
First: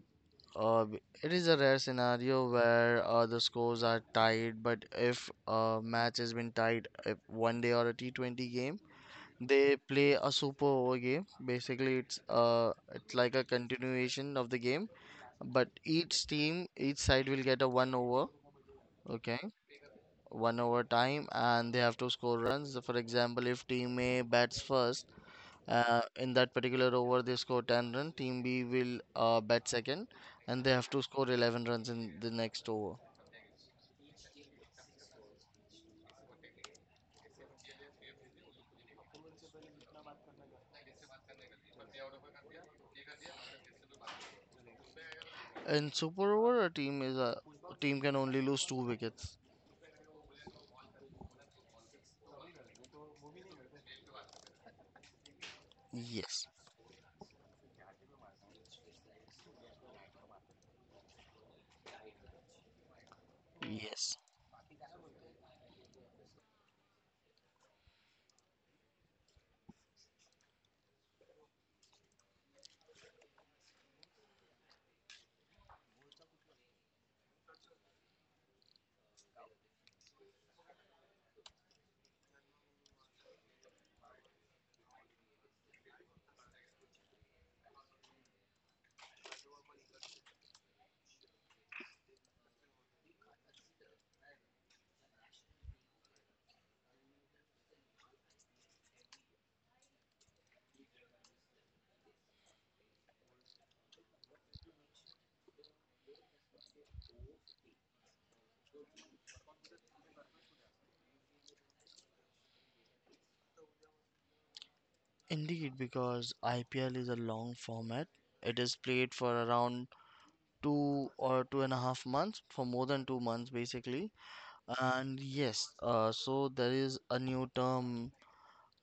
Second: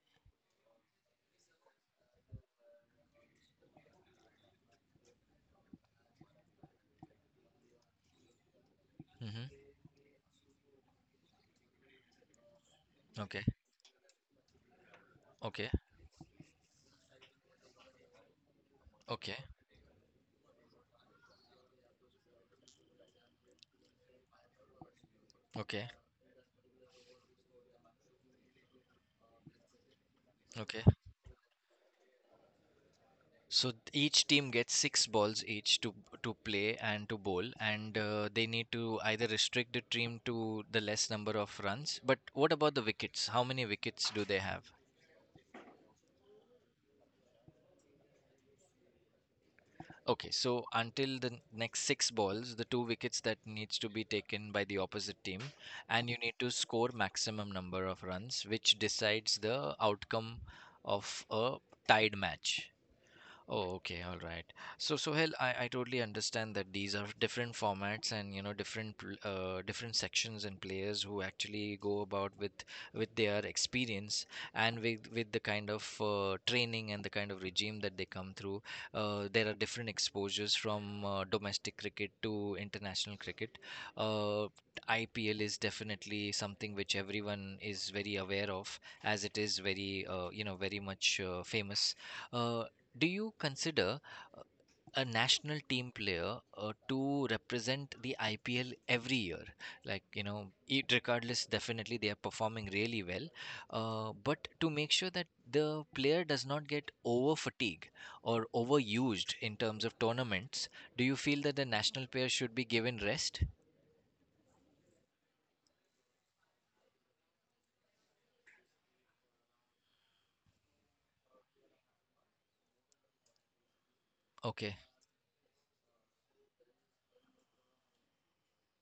[SPEAKER 2] Uh, it is a rare scenario where uh, the scores are tied, but if a match has been tied, if one day or a T twenty game,
[SPEAKER 1] Mm-hmm.
[SPEAKER 2] they play a super over game. Basically, it's uh, it's like a
[SPEAKER 1] Okay,
[SPEAKER 2] continuation of the game, but
[SPEAKER 1] okay,
[SPEAKER 2] each team, each side will get a one over,
[SPEAKER 1] okay,
[SPEAKER 2] okay, one over time, and they have to score runs. For example, if team A bats first,
[SPEAKER 1] okay,
[SPEAKER 2] uh, in that particular over, they score ten runs. Team B will uh, bat second, and they
[SPEAKER 1] okay.
[SPEAKER 2] have to score eleven runs in the next over.
[SPEAKER 1] So each team gets six balls each to to play and to bowl, and uh, they need to either restrict the team to the less number of runs. But what about the wickets? How many wickets do they have?
[SPEAKER 2] In super over, a team is a, a team can only lose two wickets.
[SPEAKER 1] Okay, so until the next six balls, the two wickets that needs to be taken by the opposite team, and you need
[SPEAKER 2] Yes,
[SPEAKER 1] to score maximum number of runs, which decides the outcome of a tied match. Oh, okay,
[SPEAKER 2] yes,
[SPEAKER 1] all right. So, Sohail, I, I totally understand that these are different formats, and you know different pl- uh, different sections and players who actually go about with with their experience and with with the kind of uh, training and the kind of regime that they come through. Uh, there are different exposures from uh, domestic cricket to international cricket. Uh, I P L is definitely something which everyone is very aware of, as it is very uh, you know very much uh, famous. Uh, do you consider uh, a national team player uh, to represent the I P L every year? Like, you know, it, regardless, definitely they are performing really well. Uh, but to make sure that the player does not get over fatigue or overused in terms of tournaments, do you feel that the national player should be given rest?
[SPEAKER 2] indeed, because I P L is a long format. It is played for around two or two and a half months, for more than two months basically.
[SPEAKER 1] Okay.
[SPEAKER 2] And yes, uh, so there is a new term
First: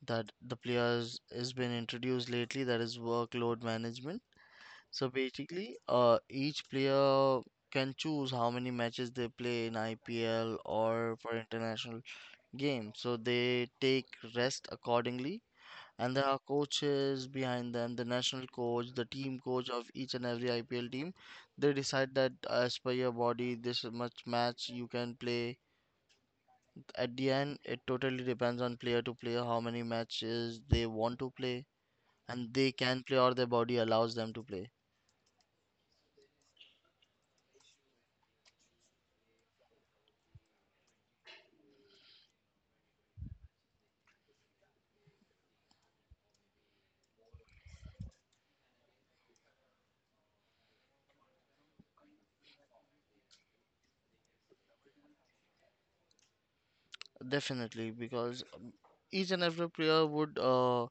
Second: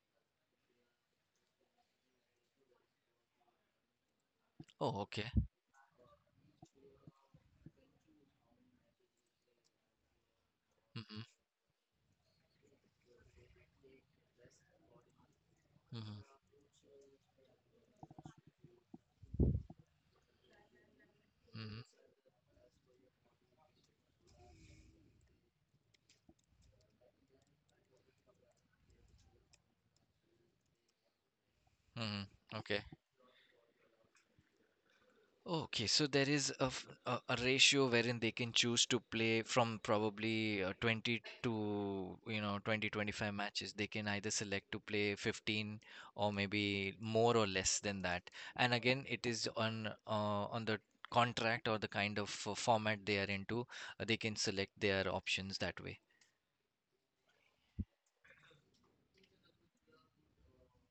[SPEAKER 2] that the players has been introduced lately, that is workload management.
[SPEAKER 1] Oh,
[SPEAKER 2] So
[SPEAKER 1] okay.
[SPEAKER 2] basically, uh, each player can choose how many matches they play in I P L or
[SPEAKER 1] Mm-hmm.
[SPEAKER 2] for international games. So they take rest accordingly. And
[SPEAKER 1] Mm-hmm.
[SPEAKER 2] there are coaches behind them, the national coach, the team coach of each and every I P L team. They
[SPEAKER 1] Mm-hmm.
[SPEAKER 2] decide that as per your body, this much match you can play. At the end, it totally depends on player to player how many matches they want to play and
[SPEAKER 1] Mm-hmm.
[SPEAKER 2] they
[SPEAKER 1] Okay.
[SPEAKER 2] can play or their body allows them to play.
[SPEAKER 1] Okay, so there is a, f- a, a ratio wherein they can choose to play from probably uh, twenty to you know twenty twenty five matches. They can either select to play fifteen, or maybe more or less than that. And again, it is on uh, on the contract or the kind of uh, format they are into. Uh, they can select their options that way.
[SPEAKER 2] Definitely, because um, each and every player would uh,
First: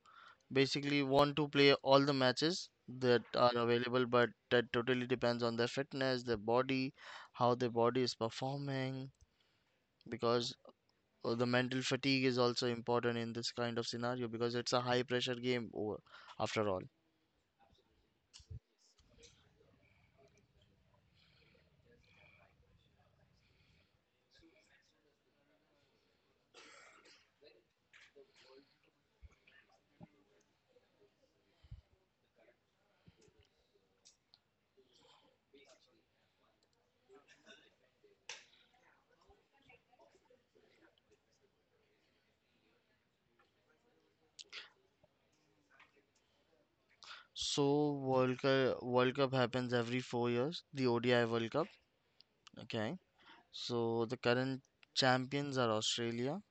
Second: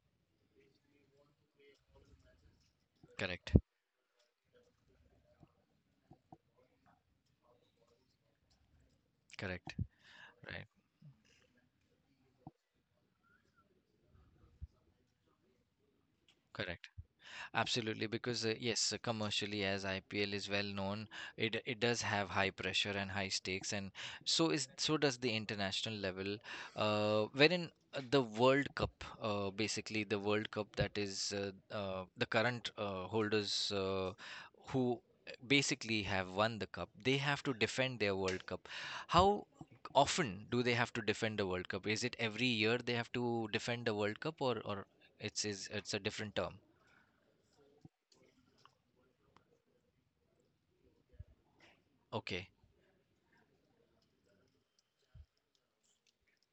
[SPEAKER 2] basically want to play all the matches that
[SPEAKER 1] Correct.
[SPEAKER 2] are available, but that totally depends on their fitness, their body, how their body is performing,
[SPEAKER 1] Correct.
[SPEAKER 2] because
[SPEAKER 1] Right.
[SPEAKER 2] uh, the mental fatigue is also important in this kind of scenario because it's a high pressure game over, after all.
[SPEAKER 1] Correct. Absolutely, because uh, yes, uh, commercially as I P L is well known, it it does have high pressure and high stakes, and so is so does the international level. Uh, wherein uh, the World Cup, uh, basically the World Cup that is uh, uh, the current uh, holders uh, who basically have won the cup, they have to defend their World Cup. How often do they have to defend the World Cup? Is it every year they have to defend the World Cup, or or it's is it's a different term?
[SPEAKER 2] So World Cup, World Cup happens every four years, the O D I World Cup.
[SPEAKER 1] Okay.
[SPEAKER 2] Okay, so the current champions are Australia.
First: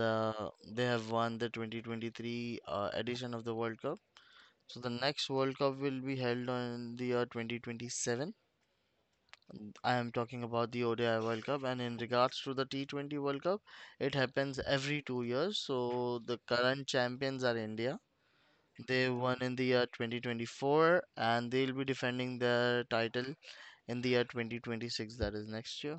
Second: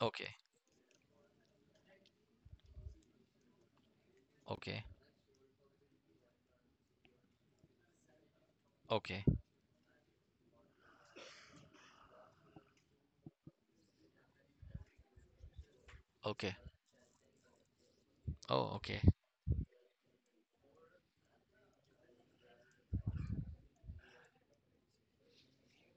[SPEAKER 1] Okay,
[SPEAKER 2] they have won the two thousand twenty-three uh, edition of the World Cup. So
[SPEAKER 1] okay,
[SPEAKER 2] the next World Cup will be held on the year twenty twenty-seven.
[SPEAKER 1] okay,
[SPEAKER 2] I am talking about the O D I World Cup, and in regards to the T twenty World Cup, it happens every two years. So the
[SPEAKER 1] okay.
[SPEAKER 2] current champions are India.
[SPEAKER 1] Oh, okay.
[SPEAKER 2] They won in the year twenty twenty-four, and they'll be defending their title in the year twenty twenty-six. That is next year.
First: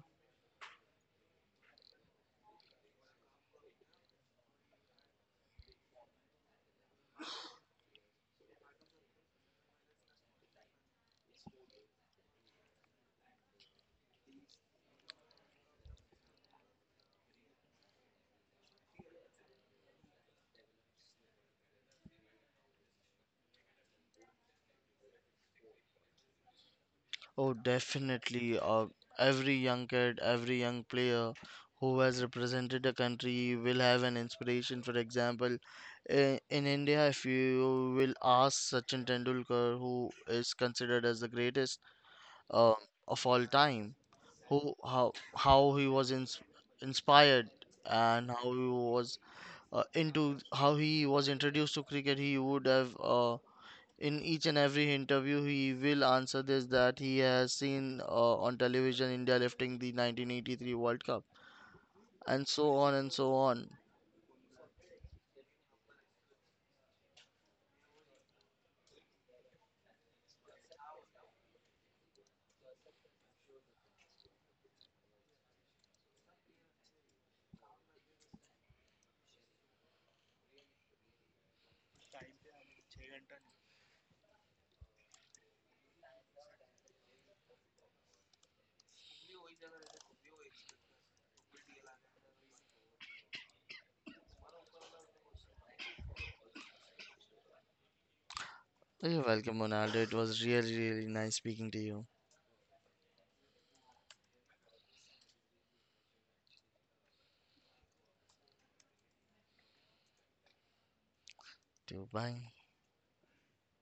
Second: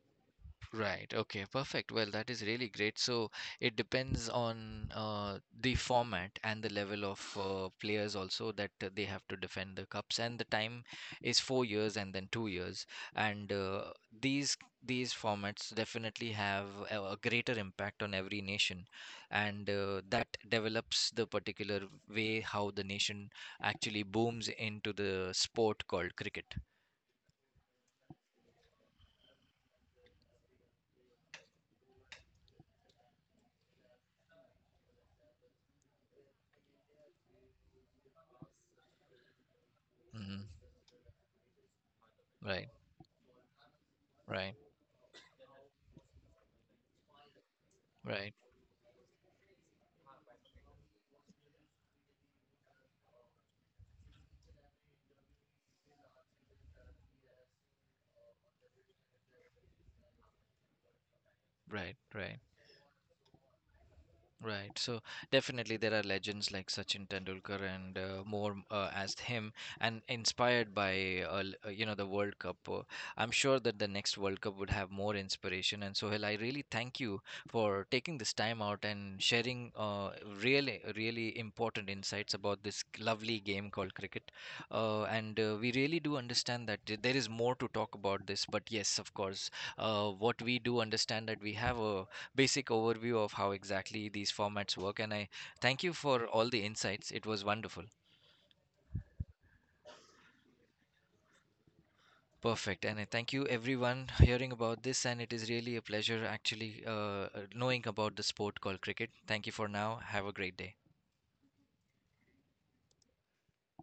[SPEAKER 1] Right. Okay, perfect. Well, that is really great. So it depends on uh, the format and the level of uh, players also, that uh, they have to defend the cups, and the time is four years and then two years. And uh, these these formats definitely have a, a greater impact on every nation, and uh, that develops the particular way how the nation actually booms into the sport called cricket.
[SPEAKER 2] Oh, definitely. Uh, every young kid, every young player who has represented a country will have an inspiration. For example, in, in India, if you will ask Sachin Tendulkar, who
[SPEAKER 1] Mhm.
[SPEAKER 2] is considered as the greatest
[SPEAKER 1] Right,
[SPEAKER 2] uh, of all time,
[SPEAKER 1] right,
[SPEAKER 2] who how how he was ins inspired and
[SPEAKER 1] right,
[SPEAKER 2] how he was uh, into how he was introduced to cricket, he would have uh, in each and every interview he will answer this, that he has seen uh, on television India lifting the nineteen eighty-three World Cup
[SPEAKER 1] right, right.
[SPEAKER 2] and so on and so on.
[SPEAKER 1] Right. So definitely there are legends like Sachin Tendulkar and uh, more uh, as him, and inspired by uh, l- uh, you know the World Cup. Uh, I'm sure that the next World Cup would have more inspiration, and Sohail, I really thank you for taking this time out and sharing uh, really really important insights about this lovely game called cricket. Uh, and uh, We really do understand that th- there is more to talk about this, but yes, of course, uh, what we do understand that we have a basic overview of how exactly these formats work. And I thank you for all the insights. It was wonderful.
[SPEAKER 2] You're welcome, Ronaldo. It was really, really nice speaking to you.
[SPEAKER 1] Perfect. And I thank you, everyone, hearing about this. And it is really a pleasure actually uh, uh, knowing about the sport called cricket. Thank you for now. Have a great day.
[SPEAKER 2] Too. Bye.